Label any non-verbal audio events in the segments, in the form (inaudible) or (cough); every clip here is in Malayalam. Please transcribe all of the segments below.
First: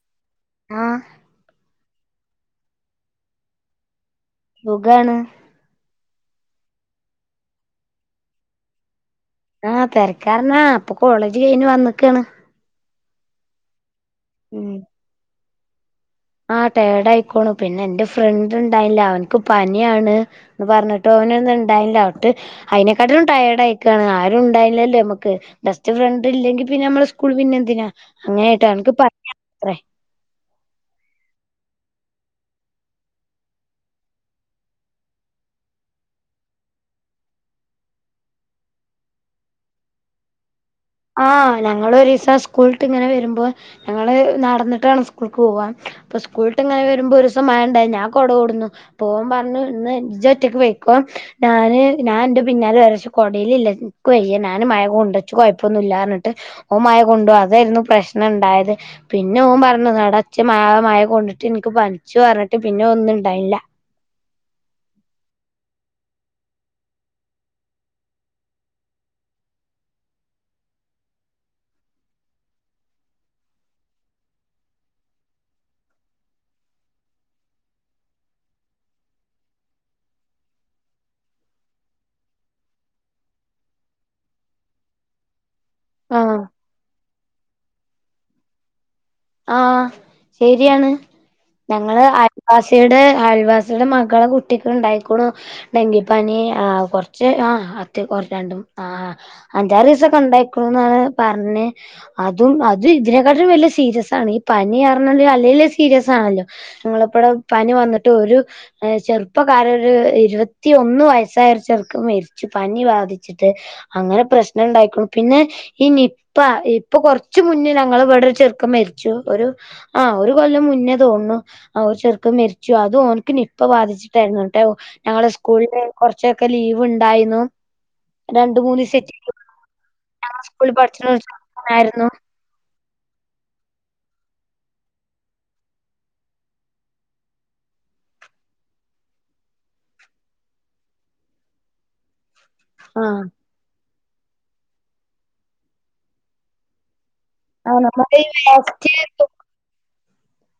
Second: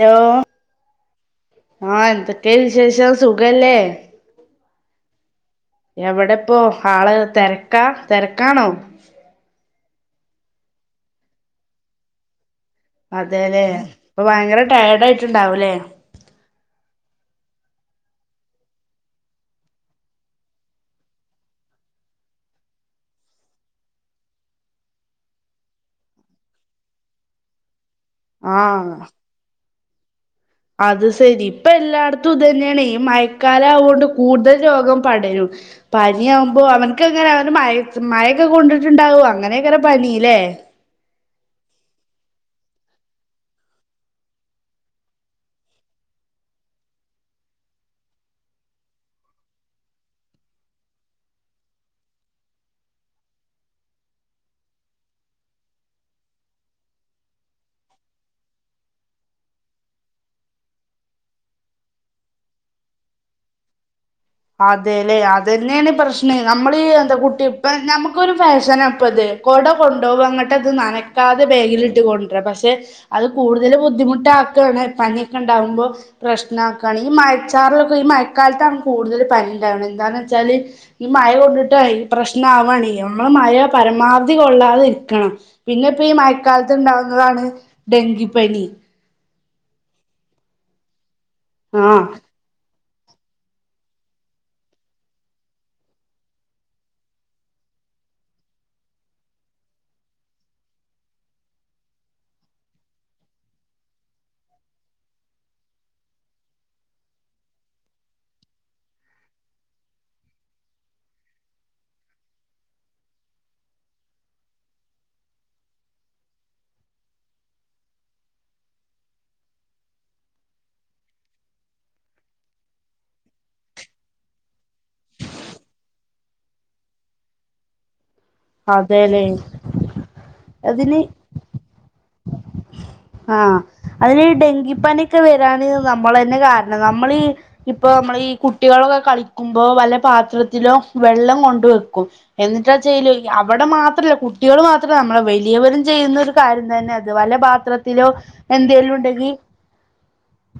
ലോ ആഹ് ആഹ് എന്തൊക്കെ വിശേഷം. സുഖല്ലേ? സുഖാണ്. എവടെപ്പൊ ആള് തെരക്കാ. തെരക്കാണൊ? ആഹ്. തെരക്കാറ്ന്നാ. പ്പൊ കോളേജ് കഴിഞ് വന്ന്ക്കാണ്. അതെലേ. പ്പൊ ഭയങ്കര ഉം ടയേർഡാ യിട്ട്ണ്ടാവും ലെ? ആഹ്. ടേർഡാ യിക്ക്ണു. പിന്നെ ൻ്റെ ഫ്രണ്ട് ണ്ടായില്ല. അവൻക്ക് പനിയാണ്. ന്ന് പർഞ്ഞിട്ട് അവന് ന്ന് ണ്ടായില്ല. അവ്ട്ട് അയ്നെക്കാട്ടിലും ടയേഡ് ആയിക്കാണ് ആരും ഉണ്ടായില്ലല്ലേ നമ്മുക്ക് ഡസ്റ്റ് ഫ്രണ്ട് ഇല്ലെങ്കിൽ പിന്നെ നമ്മള് സ്കൂൾ പിന്നെ എന്തിനാ അങ്ങനെയിട്ടാ ആഹ് എനിക്ക് പനിയാത്രേ അത് സെരി ഇപ്പ എല്ലാട്ത്തും ഇതന്നേണെയ് മഴക്കാലാവോണ്ട് കൂടുതൽ രോഗം പടരും പനി ആവുമ്പോ അവനക്ക്ങ്ങനെ അവന് മ മഴൊക്കെ കൊണ്ടിട്ടുണ്ടാവും അങ്ങനെകാരം പനില്ലേ ആഹ ഞങ്ങള് ഒരീസം സ്കൂള്ട്ട്ങ്ങനെ വരുമ്പോ ഞങ്ങള് നടന്നിട്ടാണ് സ്കൂളക്ക് പോവാ അപ്പൊ സ്കൂളിട്ട്ങ്ങനെ വരുമ്പോ ഒരൂസം മഴണ്ടായി ഞാൻ കൊടകൊടുന്നു ഓൻ പറഞ്ഞു ഇന്ന് ജോറ്റക്ക് പെയ്ക്കോ ഞാന് നാൻ അന്റെ പിന്നാലെ വര ക്ഷെ കൊടേൽ ഇല്ല ഇൻക്ക് വയ്യ നാന് മഴ കൊണ്ട് ച്ചുകൊയ പ്പൊന്നുല്ലാർഞ്ഞിട്ട് ഓൻ മഴ കൊണ്ടു അതായിരുന്നു പ്രശ്നംണ്ടായത്. പിന്നെ ഓൻ പറഞ്താട ച്ച് മാ മഴ കൊണ്ടിട്ട് ഇനിക്ക് പനിച്ചു പറഞ്ഞിട്ട് പിന്നെ ഒന്നും ഇണ്ടായില്ല അതെല്ലേ അതന്നെണ് പ്രശ്നെ നമ്മളീ എന്ത കുട്ടി പ്പനമുക്കൊരു ഫാഷനപ്പത് കൊട കൊണ്ടോവ ങ്ങട്ടത് നനക്കാതെ ബേഗിലിട്ട് കൊണ്ടരാ പക്ഷെ അത് കൂടുതൽ ബുദ്ധിമുട്ടാക്കാണ് പനിയൊക്കെ ഉണ്ടാവുമ്പോ പ്രശ്നാകാണ് ഈ മയച്ചാറിലൊക്കെ ഈ മഴക്കാലത്താണ് കൂടുതൽ പനിണ്ടാവുന്നത് എന്താന്ന് വെച്ചാല് ഈ മഴ കൊണ്ടിട്ടയ് പ്രശനാവാണെയ്യ അമ്മള് മഴ പരമാവധി കൊള്ളാതെ ഇരിക്കണം പിന്നെപ്പീ ആഹ് മഴക്കാലത്ത് ഉണ്ടാവുന്നതാണ് ഡെങ്കിപ്പനി ആഹ ശരിയാണ് ആഹ് ഞങ്ങള് ആ - വാസിടെ അയൽവാസിയുടെ മകളെ കുട്ടിക്ക് ഉണ്ടായിക്കുണു ഡെങ്കിപ്പനി ആഹ കൊറച്ച് ആഹ അത് രണ്ട് ആഹ ആഹ അഞ്ചാറീസൊക്കെ ഉണ്ടായിക്കുണുന്നാണ് പറഞ്ഞേ അതും അത് ഇതിനെക്കാട്ടിലും വല്ല്യ സീരിയസാണ് ഈ പനി അറിഞ്ഞാല് അല്ലേലും സീരിയസ് ആണല്ലോ. ങ്ങളിപ്പടെ പനി വന്നിട്ട് ഒരു ചെറുപ്പകാരൻ ഒരു ഇരുപത്തിഒന്ന് വയസ്സായ ഒരു ചെർക്കൻ മെരിച്ചു പനി ബാധിച്ച് ട്ട് അങ്ങനെ പ്രശ്നണ്ടായിക്കു പിന്നെ ഈ നിപ്പ ഇപ്പൊ കൊർച്ച് മുന്നിൽ ഞങ്ങള് ഇവിടെ ഒരു ചെറുക്കം മരിച്ചു ഒരു ആഹ ഒരു കൊല്ലം മുന്നേ തോണ്ണു ആഹ ഒരു ചെറുക്കൻ മെരിച്ചു അത് ഓൻക്ക് നിപ്പ ബാധിച്ചിട്ടായിരുന്നുട്ടെ ഞങ്ങളെ സ്കൂളില് കുറച്ചൊക്കെ ലീവ്ണ്ടായിന്നു. രണ്ട് മൂന്നീസെറ്റെ അതെല്ലേ ഞങ്ങളെ സ്കൂളിൽ പഠിച്ച്ണൊരു ചെർക്കനായിരുന്നു. ആഹ അതിന് ഡെങ്കിപ്പനിയൊക്കെ വെരാന് നമ്മളന്നെ കാരണം നമ്മളീ ഇപ്പൊ നമ്മൾ ഈ കുട്ടികളൊക്കെ കളിക്കുമ്പോ വല്ല പാത്രത്തിലോ വെള്ളം കൊണ്ട് വെക്കും എന്നിട്ടാ ചെയ്ലോയ് ആഹ് അവട മാത്രല്ല കുട്ട്യാള് മാത്രല്ല നമ്മള് വലിയവരും ചെയ്യുന്ന ഒരു കാര്യം തന്നെ അത് വല്ല ആഹ് നമ്മള് പാത്രത്തിലോ ഈ എന്തെലും വേസ്റ്റ് ഉണ്ടെങ്കി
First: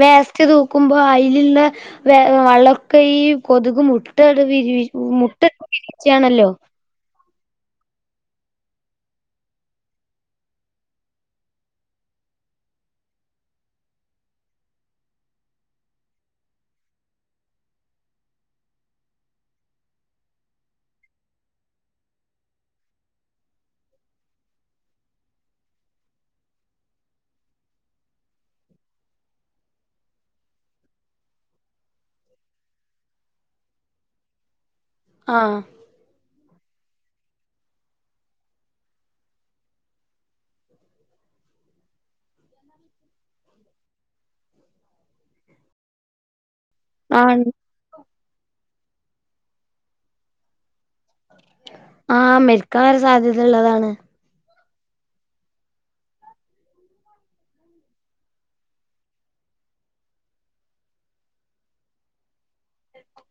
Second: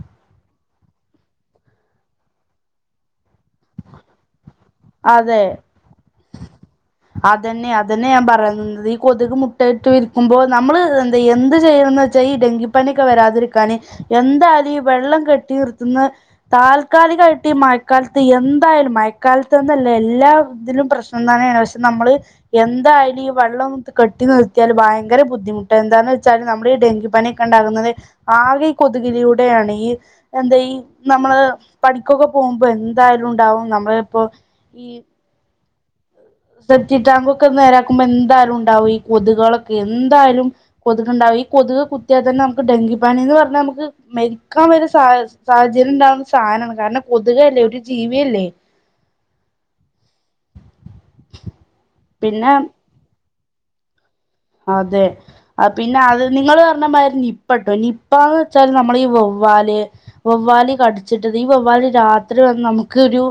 വേസ്റ്റ് തൂക്കുമ്പോ അയ്ല്ള്ള വെ വള്ളൊക്കെ ഈ കൊതുക് മുട്ടടു വിരിവി മുട്ട അതെ വിരിയിച്ചാണല്ലോ അതന്നെ അതന്നെ ഞാൻ പറയുന്നത് ഈ കൊതുക് മുട്ടയിട്ട് വിൽക്കുമ്പോൾ നമ്മള് എന്തയ്യ എന്ത് ചെയ്യുന്ന ഈ ഡെങ്കിപ്പണിയൊക്കെ വരാതിരിക്കാന് എന്തായാലും ഈ വെള്ളം കെട്ടി നിർത്തുന്ന താൽക്കാലികായിട്ട് ഈ മഴക്കാലത്ത് എന്തായാലും മഴക്കാലത്ത് ന്നല്ല എല്ലാ ഇതിലും പ്രശ്നം തന്നെയാണ് പക്ഷെ നമ്മള് എന്തായാലു ഈ വള്ളം കെട്ടി നിർത്തിയാൽ ഭയങ്കര ബുദ്ധിമുട്ട് എന്താന്ന് വെച്ചാല് നമ്മുടെ ഈ ഡെങ്കിപ്പനി ക്കണ്ടാകുന്നത് ആകെ കൊതുകിലിലൂടെയാണ് ഈ എന്താ ഈ നമ്മള് പണിക്കൊക്കെ പോവുമ്പോ എന്തായാലും ഉണ്ടാവും നമ്മളെപ്പോ ഈ ആഹ് സെപ്റ്റി ടാങ് ഒക്കെ നേരാക്കുമ്പോ എന്തായാലും ഉണ്ടാവും ഈ കൊതുകുകളൊക്കെ എന്തായാലും കൊതുക് ഉണ്ടാവും ഈ കൊതുക് കുത്തിയാൽ തന്നെ നമുക്ക് ഡെങ്കി പനി എന്ന് പറഞ്ഞാൽ നമുക്ക് വെക്കാൻ വരെ സാഹചര്യം ഉണ്ടാവുന്ന സാധനമാണ് കാരണം കൊതുക് ആഹ് അല്ലേ ഒരു ജീവിയല്ലേ ആഹ് പിന്നെ മക്കാൻ വരെ സാധ്യത ഉള്ളതാണ് അതെ ആ പിന്നെ അത് നിങ്ങള് പറഞ്ഞ മാതിരി നിപ്പട്ടോ നിപ്പാന്ന് വെച്ചാല് നമ്മളേ ഈ വവ്വാല് വവ്വാലി കടിച്ചിട്ടത് ഈ വവ്വാലി രാത്രി വന്ന് നമുക്ക് ഒരു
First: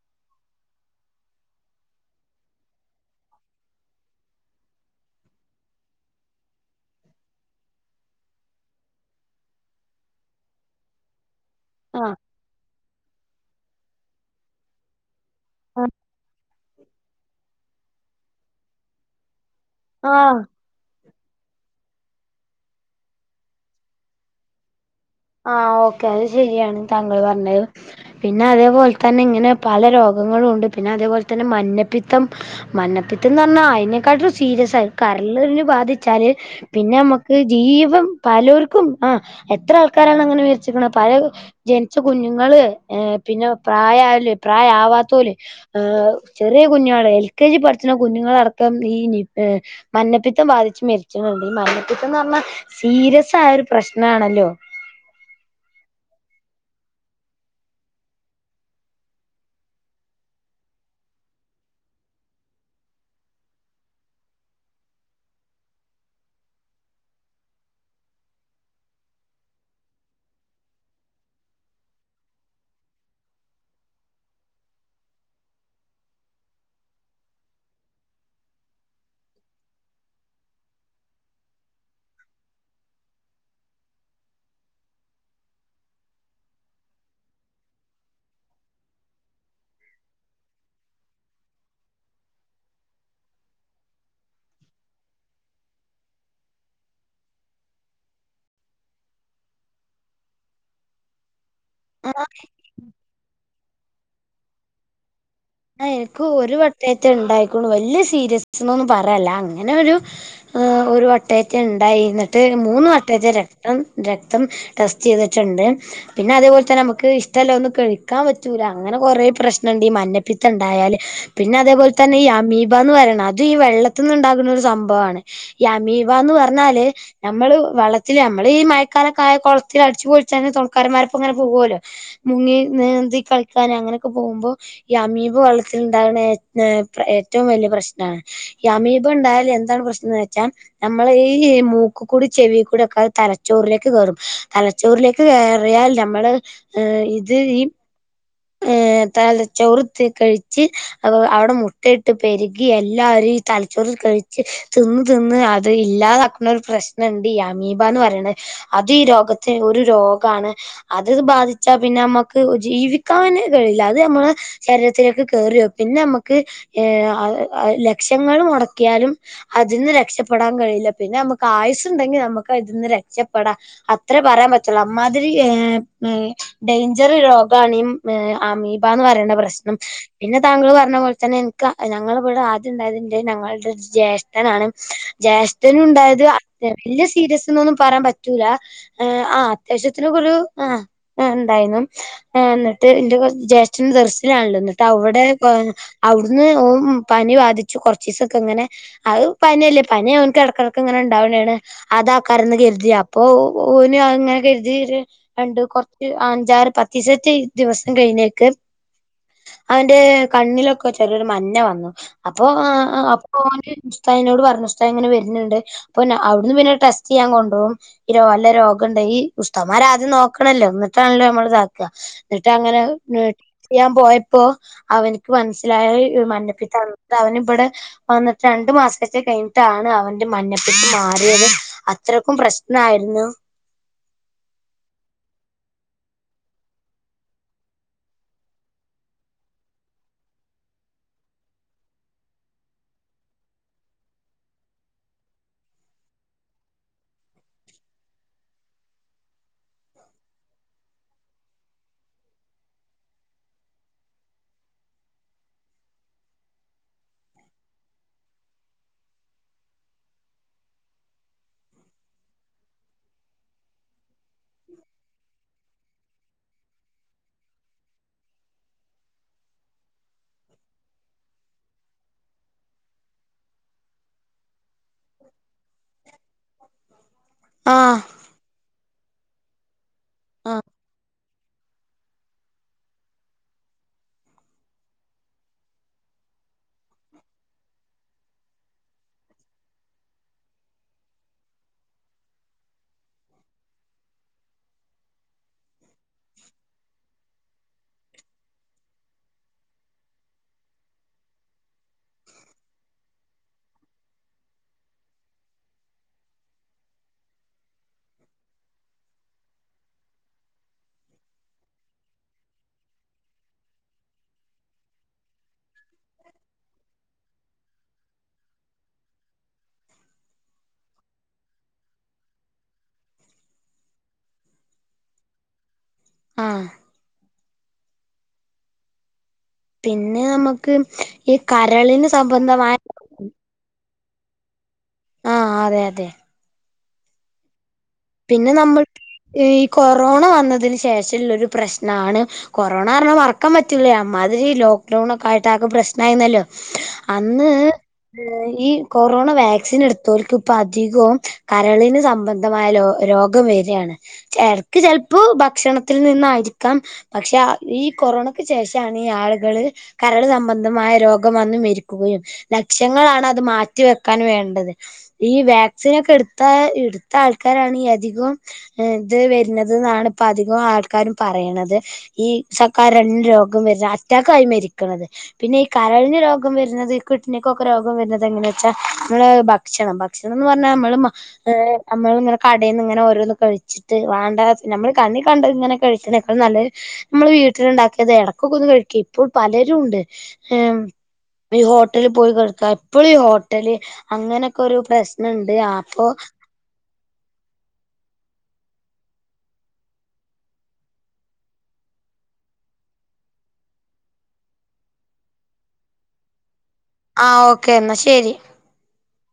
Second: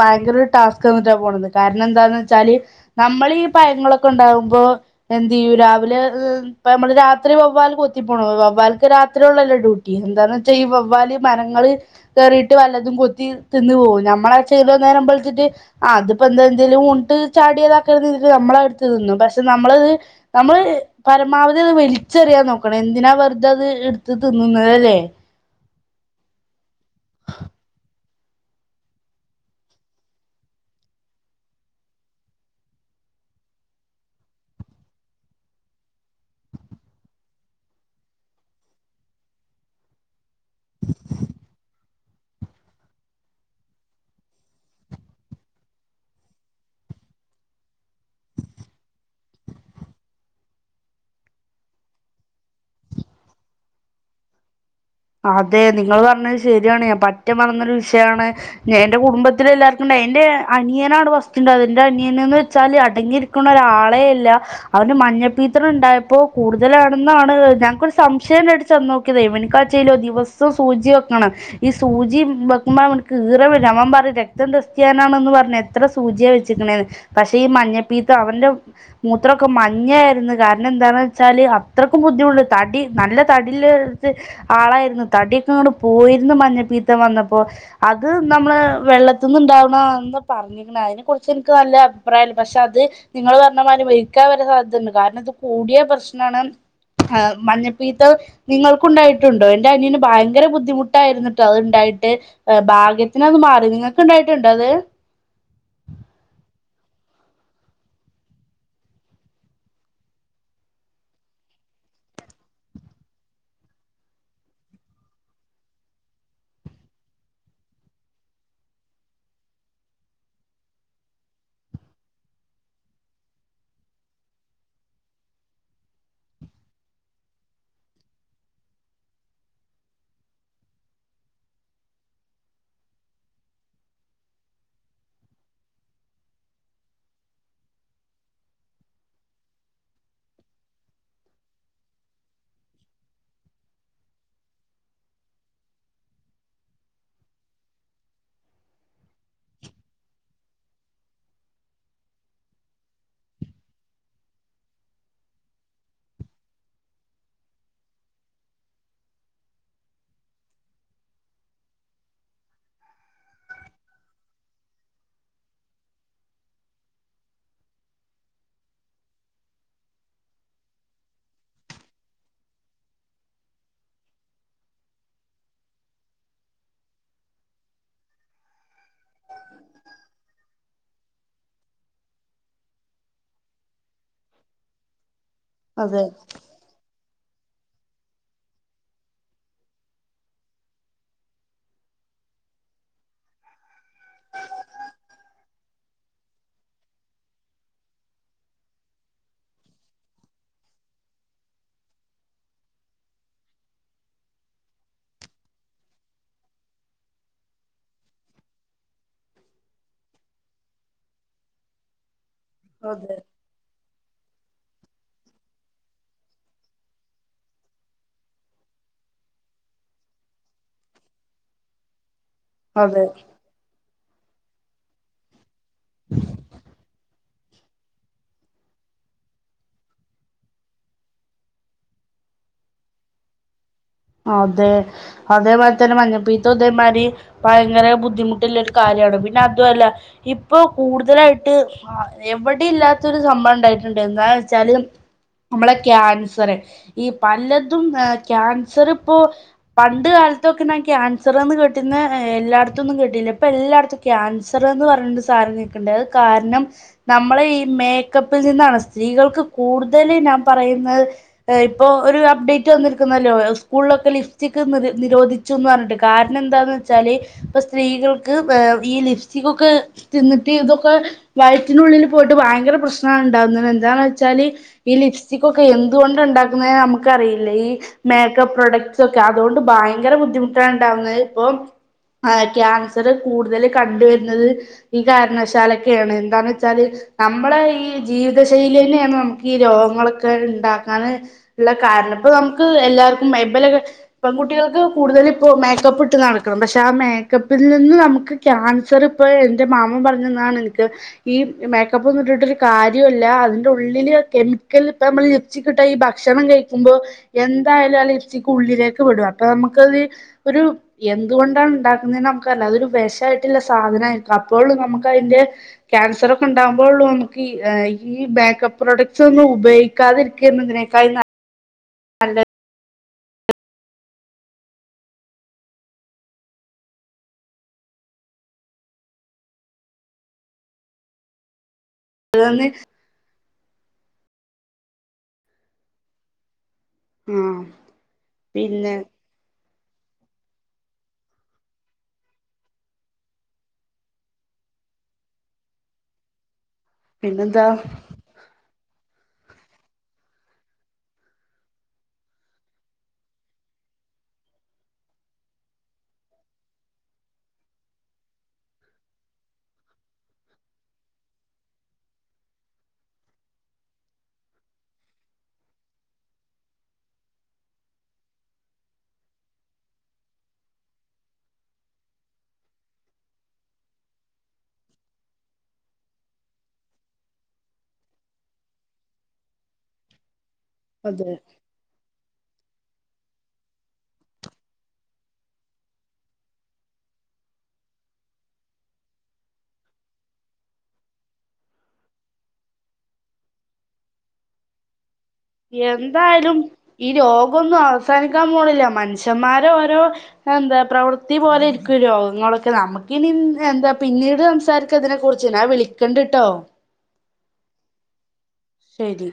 ഭയങ്കര ഒരു ടാസ്ക് തന്നിട്ടാ പോണത് കാരണം എന്താന്ന് വെച്ചാല് നമ്മൾ ഈ പയങ്ങളൊക്കെ ഉണ്ടാകുമ്പോ എന്ത് രാവിലെ ഹ് ഇപ്പ നമ്മള് രാത്രി വവ്വാല് കൊത്തി പോണു വവ്വാൽക്ക് രാത്രിയള്ളല്ലോ ഡ്യൂട്ടി എന്താന്ന് വെച്ചാ ഈ വവ്വാല് മരങ്ങള് ആഹ് കേയറിട്ട് വല്ലതും കൊത്തി തിന്നു പോവും നമ്മളെ ചില നേരം വെളുത്തിട്ട് ആ അതിപ്പോ എന്താ എന്തേലും വീണ് ചാടിയതാക്ക ഇതില് നമ്മൾ അത് എടുത്ത് തിന്നും പക്ഷെ നമ്മളത് ആഹ് ഇപ്പൊ പരമാവധി അത് വെലിച്ചെറിയാൻ നോക്കണ എന്തിനാ വെറുത അത് എടുത്ത് തിന്നുന്നത് അല്ലേ ആഹ് ഓക്കെ അത് ശരിയാണ് താങ്കൾ പറഞ്ഞത് പിന്നെ അതേപോലെ തന്നെ ഇങ്ങനെ പല രോഗങ്ങളുഉണ്ട് പിന്നെ അതേപോലെ തന്നെ മഞ്ഞപ്പിത്തം മഞ്ഞപിത്തന്ന് പറഞ്ഞാ അതിനെക്കാട്ടും സീരിയസ് ആയി കരളിന് ബാധിച്ചാല് പിന്നെ നമ്മക്ക് ജീവം പലർക്കും ആ എത്ര ആൾക്കാരാണ് അങ്ങനെ മരിച്ചിക്ക്ണേ പല ജനിച്ച കുഞ്ഞുങ്ങള് ഏ പിന്നെ പ്രായം ആയോല് പ്രായം ആവാത്തൊല് ആ ചെറിയ കുഞ്ഞുങ്ങൾ എൽ കെ ജി പഠിക്കുന്ന കുഞ്ഞുങ്ങളടക്കം ഈ മഞ്ഞപ്പിത്തം ബാധിച്ച് മരിച്ചിട്ടുണ്ട് ഈ മഞ്ഞപ്പിത്തം എന്ന് പറഞ്ഞാൽ സീരിയസ് ആയ ഒരു പ്രശ്നണല്ലോ അതെ നിങ്ങൾ പറഞ്ഞത് ശരിയാണ് ഞാൻ പറ്റമറന്നൊരു വിഷയമാണ് ഞാ എന്റെ കുടുംബത്തില എല്ലാവർക്കും ഉണ്ടായീനി എന്റെ അനിയന ആണ് ഫസ്റ്റ് ഉണ്ടായത് ന്റെ അനിയനന്ന് വെച്ചാല് അടങ്ങി ഇരിക്കുന്ന ഒരാളെഅല്ല അവന്റെ മഞ്ഞപ്പീത്തം ഉണ്ടായപ്പോ കൂടുതലാണെന്നാണ് ഞങ്ങൾക്കൊരു സംശയംണ്ടടിച്ചന്ന് നോക്കിയതാ ഇവനിക്കാ ആയ്ചെയല്ലോ ദിവസം സൂചി വെക്കണം ഈ സൂചി വെക്കുമ്പോ അവനക്ക് ഈറ വരും അവൻ പറയും രക്തം ടെസ്റ്റ്‌ ചെയ്യാനാണന്ന് പറഞ്ഞെ എത്ര സൂചിയ വെചേക്കണേന്ന് പക്ഷെ ഈ മഞ്ഞപ്പിത്തം അവന്റെ മൂത്രക്കെ മഞ്ഞ ആയിരുന്നു കാരണം എന്താന്ന് വെച്ചാല് അത്രയ്ക്കും ബുദ്ധിമുട്ട തടി നല്ല തടില്ല ആളായിരുന്നു തടിയൊക്കെ അങ്ങട് പോയിരുന്നു മഞ്ഞപ്പിത്തം വന്നപ്പോ അത് നമ്മള് വെള്ളത്തിന്ന് ഇണ്ടാവണന്ന് പറഞ്ഞു അതിനെ കുറിച്ച് എനിക്ക് നല്ല അഭിപ്രായംല്ല പക്ഷെ അത് നിങ്ങള് പറഞ്ഞ മാതിരി ഇത് മരിക്കാൻ വരെ സാധ്യതുണ്ട് കാരണം ഇത് കൂടിയ പ്രശ്നാണ് ആ മഞ്ഞപിത്തം നിങ്ങൾക്കുണ്ടാ ക്കുണ്ടോ എന്റെ അനിയന് ഭയങ്കര ബുദ്ധിമുട്ടായിരുന്നട്ട് ആ അതുണ്ടായിട്ട് ഭാഗ്യ പിന്നെ അത് മാറി നിങ്ങൾക്ക് ഉണ്ടായിട്ടുണ്ടോ അത് ആ എനിക്ക് ഒരു വട്ടയത്തെ ഉണ്ടായിക്കോളു വലിയ സീരിയസ്നസ് എന്നൊന്നും പറയല്ല അങ്ങനെ ഒരു ആ ഒരു വട്ടയത്തെ ഉണ്ടായി എന്നിട്ട് മൂന്ന് വട്ടയത്തെ രക്തം രക്തം ടെസ്റ്റ് ചെയ്തിട്ടുണ്ട് പിന്നെ അതേപോലെതന്നെ നമുക്ക് ഇഷ്ടല്ല ഒന്നും കഴിക്കാൻ പറ്റൂല അങ്ങനെ കൊറെ പ്രശ്നുണ്ട് ഈ മഞ്ഞ മഞ്ഞപ്പിത്തണ്ടായാല് പിന്നെ അതേപോലെ തന്നെ ഈ അമീബന്ന് പറയണം അത് ഈ വെള്ളത്തിന്നുണ്ടാകുന്ന ഒരു സംഭവമാണ് ഈ അമീബാന്ന് പറഞ്ഞാല് നമ്മള് വള്ളത്തില് നമ്മള് ഈ മയക്കാലക്കായ കുളത്തിൽ അടിച്ചു പൊളിച്ചന്നെ തുണക്കാരന്മാർപ്പോ അങ്ങനെ പോകുവല്ലോ മുങ്ങി നീന്തി കളിക്കാൻ ഞങ്ങളൊക്കെ പോമ്പോ ഈ അമീബ വെള്ളത്തില്ണ്ടാക്ണെ ഏ ഏ ഏറ്റവും വെല്യ പ്രശ്നാണ് ഈ അമീബണ്ടായൽ എന്താണ് പ്രശ്നംന്ന് വെച്ചാൽ നമ്മളെ ഈ മൂക്ക് കൂടി ചെവി കൂടിയൊക്കെ അത് തലച്ചോറിലേക്ക് കേറും തല ചോറിലേക്ക് കയറിയാൽ നമ്മള് ഇത് ഈ ഏ തലച്ചോറ് കഴിച്ച് അവടെ മുട്ടയിട്ട് പെരുകി എല്ലാരും തലച്ചോറ് കഴിച്ച് തിന്ന് തിന്ന് അത് ഇല്ലാതാക്ക്ണ ഒരു പ്രശ്നണ്ട് ഈ അമീബാന്ന് പറയ്ണെ അത് ഈ രോഗത്തെ ഒരു രോഗാണ് അത് ത് ബാധിച്ചാ പിന്നമ്മക്ക് ജീവി ക്കാനെ കഴിയില്ല അത് ഞമ്മളെ ശരീരത്തിലേക്ക് കേറിയോ പിന്നമ്മക്ക് ഏഹ് അത് അത് ലക്ഷങ്ങൾ മൊടക്യാലും അതിന്ന് രക്ഷപ്പെടാൻ കഴിയില്ല പിന്നമ്മക്ക് ആയുസുണ്ടെങ്കി നമ്മക്ക് അതിൽന്ന് രക്ഷപ്പെടാ അത്രേ പറയാൻ പറ്റൊള്ളു അമ്മാതിരി എ എ ഡെയ്ഞ്ചറ് രോഗാണ് ഈ ഏ അമീബാന്ന് പറയ്ണ പ്രശ്നം പിന്നെ താങ്കള് പർഞ്ഞ പോലെ തെന്നെ ഇൻക്ക് ഞങ്ങള് ഇവടെ ആദ്യംണ്ടായതിന്റെ ന്റേം ഞങ്ങൾടെ ഒരു ജ്യേഷ് ട്ടനാണ് ജ്യേഷ്ഠനും അതെ ണ്ടായത് വെല്യ സീരിയസ്ന്നൊന്നും പറയാൻ പറ്റൂല എ ആഹ് അത്യാവശ്യത്തിനൊക്കൊരു ആഹ് ആഹ് ണ്ടായിനു ആഹ് ന്ന് ട്ട് ഇന്റെക്കൊരു ജേഷ്ഠന് ദർസിലാണ്ള്ളത് ന്ന്ട്ടവടെ അവ്ട്ന്ന് ഓം പനി ബാധിച്ചു കൊർച്ചിസൊക്കെങ്ങനെ അത് പനി അല്ലേ പനി അവൻക്ക് എടക്കെടക്ക് ങ്ങനെ ണ്ടാവ്ണെണ് അതേക്കാരം ന്ന് കെര്തി അപ്പൊ ഓന് അതങ്ങനെ കെര്തി ഒര് രണ്ട് കൊർച്ച് അഞ്ചാറ് പത്തിസത്തെറ്റേ ദിവസം കഴിഞ്ഞേൽക്ക് അവന്റെ കണ്ണിലൊക്കെ ചെറിയൊരു മഞ്ഞ വന്നു അപ്പൊ ആഹ് അതെ അപ്പൊ ഓന് ഉസ്ദാതിനോട് പറഞ്ഞു ഉസ്താ ങ്ങനെ വെര്ണ് ണ്ട് അപ്പൊ പിന്നെ അവട്ന്ന് പിന്നെ ടെസ്റ്റെയ്യാൻ കൊണ്ടോവും ഇ വല്ല രോഗണ്ടെങ്കി ഉസ്താമാര് ആദ്യം നോക്കണല്ലോ ന്ന്ട്ടാണല്ലോ നമ്മള് താക്ക ന്ന്ട്ടങ്ങനെ അതെ ബ്ല (unintelligible) യ്യാൻ പോയപ്പോ അവൻക്ക് മൻസ് സിലായി മഞ്ഞപ്പിത്താന്ന് ന്ന്ട്ടവന് വടെ വന്ന്ട്ട് രണ്ടു മാസേറ്റെ കയ്ഞ്ട്ടാണ് അവന്റെ മഞ്ഞപ്പിത്തം മാറ്യേത് അത്രക്കും പ്രശ്നായിരുന്നു അതെ അതേ മാതിരി തെന്നെ മഞ്ഞപ്പിത്തവും തേമാരി ഭയങ്കര ബുദ്ധിമുട്ട്ല്ലെ ഒരു കാര്യാണ് പിന്നെ അതു അല്ല ഇപ്പൊ കൂടുതലായിട്ട് ആഹ് എവടിം ഇല്ലാത്തൊരു സംഭവം ണ്ടായിട്ട്ണ്ട് എന്താന്ന് വെച്ചാല് നമ്മളെ ക്യാൻസറ് ഈ പലതും എ ക്യാൻസറ് പ്പോ പണ്ട് കാലത്തൊക്കെ ഞാൻ ക്യാൻസർന്ന് കേട്ടീന്നെ എല്ലാട്ത്തൊന്നും കേട്ടില്ല ഇപ്പെല്ലാട്ത്തും ക്യാൻസറ്ന്ന് പർഞ്ഞോണ്ടൊരു സാനം നിക്ക്ണ്ട് അത് കാരണം നമ്മളെ ഈ മേക്കപ്പിൽ നിന്നാണ് സ്ത്രീകൾക്ക് കൂടുതല് ഞാൻ പറയുന്നത് എ ഇപ്പോ ഒരു അപ്ഡേറ്റ് വന്ന്ര്ക്ക്ന്നല്ലോ സ് കൂളിലൊക്കെ ലിഫ്റ്റിക്ക് നി നിരോധിച്ചുന്ന് പർഞ്ട്ട് കാരണം എന്താന്ന് വെച്ചാല് ഇപ്പൊ സ്ത്രീകൾക്ക് എ ഈ ലിഫ്റ്റിക്കൊക്കെ തിന്ന്ട്ട് ഇതൊക്കെ വയറ്റിനുള്ളില് പോയിട്ട് വയങ്കര പ്രശ്നാണ് ണ്ടാവുന്നത് എന്താന്ന് വെച്ചാല് ഈ ലിഫ്റ്റിക്കൊക്കെ എന്തുകൊണ്ടാണ്ടാക്കുന്നെ നമുക്കറിയില്ല ഈ ആഹ് മേ ക്കപ്പ് പ്രൊഡക്ട്സൊക്കെ അതോണ്ട് ഭയങ്കര ആഹ് ബുദ്ധിമുട്ടാ ണ്ടാവുന്നത് ഇപ്പം ആഹ് ക്യാൻസറ് കൂടുതല് കണ്ടു വെരുന്നത് ഈ കാരണവശാലക്കെണ് എന്താന്ന്ച്ചാല് നമ്മളെ ഈ ജീവിത ശൈലിന്നെണ് നമുക്കീ രോഗങ്ങളൊക്കെ ണ്ടാക്കാന് ഇള്ള കാരണം ഇപ്പൊ നമുക്ക് എല്ലാവർക്കും ഉം ഇബലക്കെ പെൺ കുട്ടികൾക്ക് കൂടുതലിപ്പോ മേക്കപ്പ് ഇട്ട് നടക്കണം പക്ഷെ ആ മേക്കപ്പിൽ നിന്ന് നമുക്ക് ക്യാൻസർ ഇപ്പയെ എന്റെ മാമൻ പറഞ് തന്നാതാണ് എനിക്ക് ഈ മേക്കപ്പ് ഒന്നും ഇട്ടിട്ടൊരു കാര്യൂല്ല അതിന്റെ ഉള്ളില് കെമിക്കൽ ഇപ്പൊ നമ്മൾ ലി ലിപ്സ്റ്റിക്കിട്ട് ഈ ഭക്ഷണം കഴിക്കുമ്പോ എന്തായാലും ആ ലിപ്സ്റ്റിക്ക് ഉള്ളിലേക്ക് വിടും അപ്പൊ നമുക്കത് ഒരു എന്തുകൊണ്ടാണ് ഇണ്ടാക്കുന്നേന്ന് നമുക്കറിയില്ല അതൊരു വെഷായിട്ടില്ല സാധന അപ്പോളും നമുക്കതിന്റെ ക്യാൻസർ ഒക്കെ ഇണ്ടാവുമ്പോളൊള്ളൂ നമുക്ക് ഈ മേക്കപ്പ് പ്രൊഡക്റ്റ്സ് ഒന്നും ഉപയോഗിക്ക ക്കാതിരിക്കേരുന്നു ഇതിനേക്കാളും നല്ലത് ആഹ് പിന്നെ നമുക്ക് ഈ കരളിന് നല്ലതെന്ന് സംബന്ധമായ ആഹ് അതെ അതെ ആഹ് പിന്നെ നമ്മൾക്ക് ഈ കൊറോണ വന്നതിന് ശേഷമുള്ള ഒരു പ്രശ്നാണ് കൊറോണ പറഞ്ഞാ മറക്കാൻ പറ്റൂല അമ്മാതിരി ലോക്ക്ഡൌൺ ഒക്കെ ആയിട്ട് ആകെ പ്രശ്നായിന്നല്ലോ? അന്ന് പിന്നെന്താ ഏഹ് ഈ കൊറോണ വാക്സിൻ എടുത്തോൽക് ഇപ്പൊ അധികവും കരളിന് സംബന്ധമായാ രോഗ രോഗം വെരാണ് ചെലർക്ക് ചെലപ്പോ ഭക്ഷണത്തിൽ നിന്നായിരിക്കാം പക്ഷെ ഈ കൊറോണക്ക് ശേഷാണ് ഈ ആളുകള് കരള് സംബന്ധമായ രോഗം വന്ന് മരിക്കുകയും ലക്ഷങ്ങളാണ് അത് മാറ്റി വെക്കാൻ വേണ്ടത് ഈ വാക്സിനൊക്കെ ഇട്ത്ത ഇട്ത്താൾക്കാരാണ് ഏറ്റ അധികും ഏഹ് ഇത് വരുന്നത് ഇന്നാണ്പ്പ അധികം ആൾക്കാരും പറയിണത് ഈ കരൾന് രോഗം വരുന്നത് അറ്റാക്കായി മരിക്ക്ണത് പിന്നെ ഈ കരളിന് രോഗം വരുന്നത് കിഡ്നിക്കൊക്കെ രോഗം വരുന്നത് എങ്ങനെച്ചാ നമ്മള് ഭ ക്ഷണം ഭക്ഷണംന്ന് പറഞ്ഞാ നമ്മള് മ അതെ നമ്മള്ങ്ങനെ ക ടേന്ന്ങ്ങനെ ഓരോന്ന് കഴിച്ചിട്ട് വാണ്ടാത്ത നമ്മള് കണ്ണീ കണ്ടത്ങ്ങനെ കഴിക്ക്ണേക്കാൾ നല്ലത് നമ്മള് വീട്ടിലുണ്ടാക്കിയത് ഇടക്കൊക്കെന്ന് കഴിക്ക ഇപ്പോൾ പലരും ഉണ്ട് ഈ ഹോട്ടല് പോയി കഴ്ക്ക എപ്പളും ഈ ഹോട്ടല് അങ്ങനക്കെരു പ്രശ്നണ്ട് അപ്പൊ എന്തായാലും ഈ രോഗൊന്നും അവസാനിക്കാൻ പോണില്ല മനുഷ്യന്മാരോരോ എന്താ പ്രവൃത്തി പോലെ ഇരിക്കും ഈ രോഗങ്ങളൊക്കെ നമുക്കിനി എന്താ പിന്നീട് സംസാരിക്ക ഇതിനെ കുറിച്ച് ഞാൻ വിളിക്കണ്ട്ട്ടോ? ആഹ് ഓക്കെ എന്നാ ശരി ശരി